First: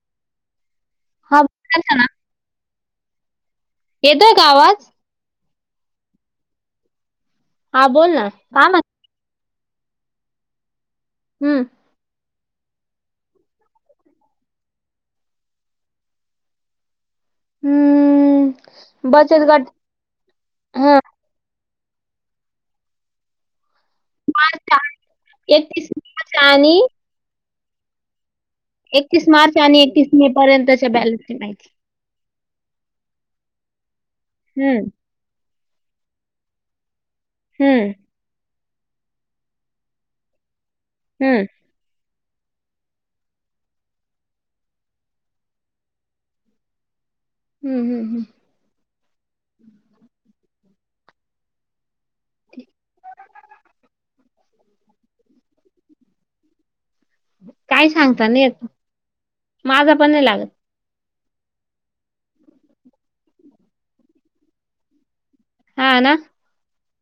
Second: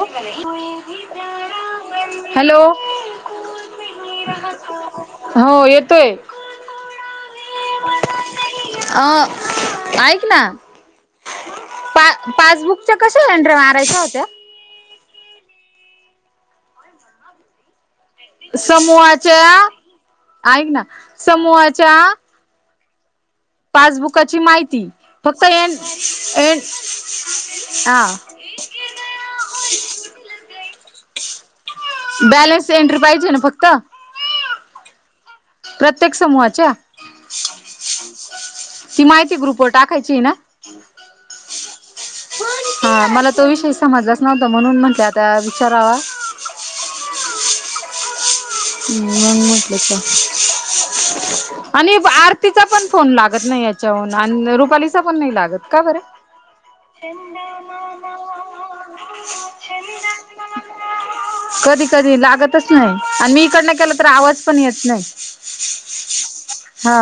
होय कनी हां बोला ना, येतोय का आवाज? हो येतोय हा बोल ना काय म्ह अ ऐक ना हम्म पा पासबुकच्या कशा एन्ट्री मारायच्या होत्या हम्म समूहाच्या बचत गट आहेक ना हा समूहाच्या पासबुकाची माहिती फक्त एन एकतीस मार्च एन आणि हा एकतीस मार्च आणि एकतीस मे पर्यंतच्या बॅलनसची माहिती सेंटर पाहिजे ना फक्त हम्म प्रत्येक समूहाच्या हम्म माहिती ग्रुप टाकायची ना हम्म हा मला तो विषय समजलाच नव्हत म्हणून म्हंटलं आता विचारावा ह् हम्म, हम्म, हम्म ह् मग म्हटलं का आणि आरतीचा पण फोन लागत नाही याच्याहून आणि रुपालीचा पण नाही लागत का बर काय सांगता नाही येत माझा पण नाही लागत [unintelligible] कधी कधी लागतच नाही आणि मी इकडन केला तर आवाज पण येत नाही हा ना. हा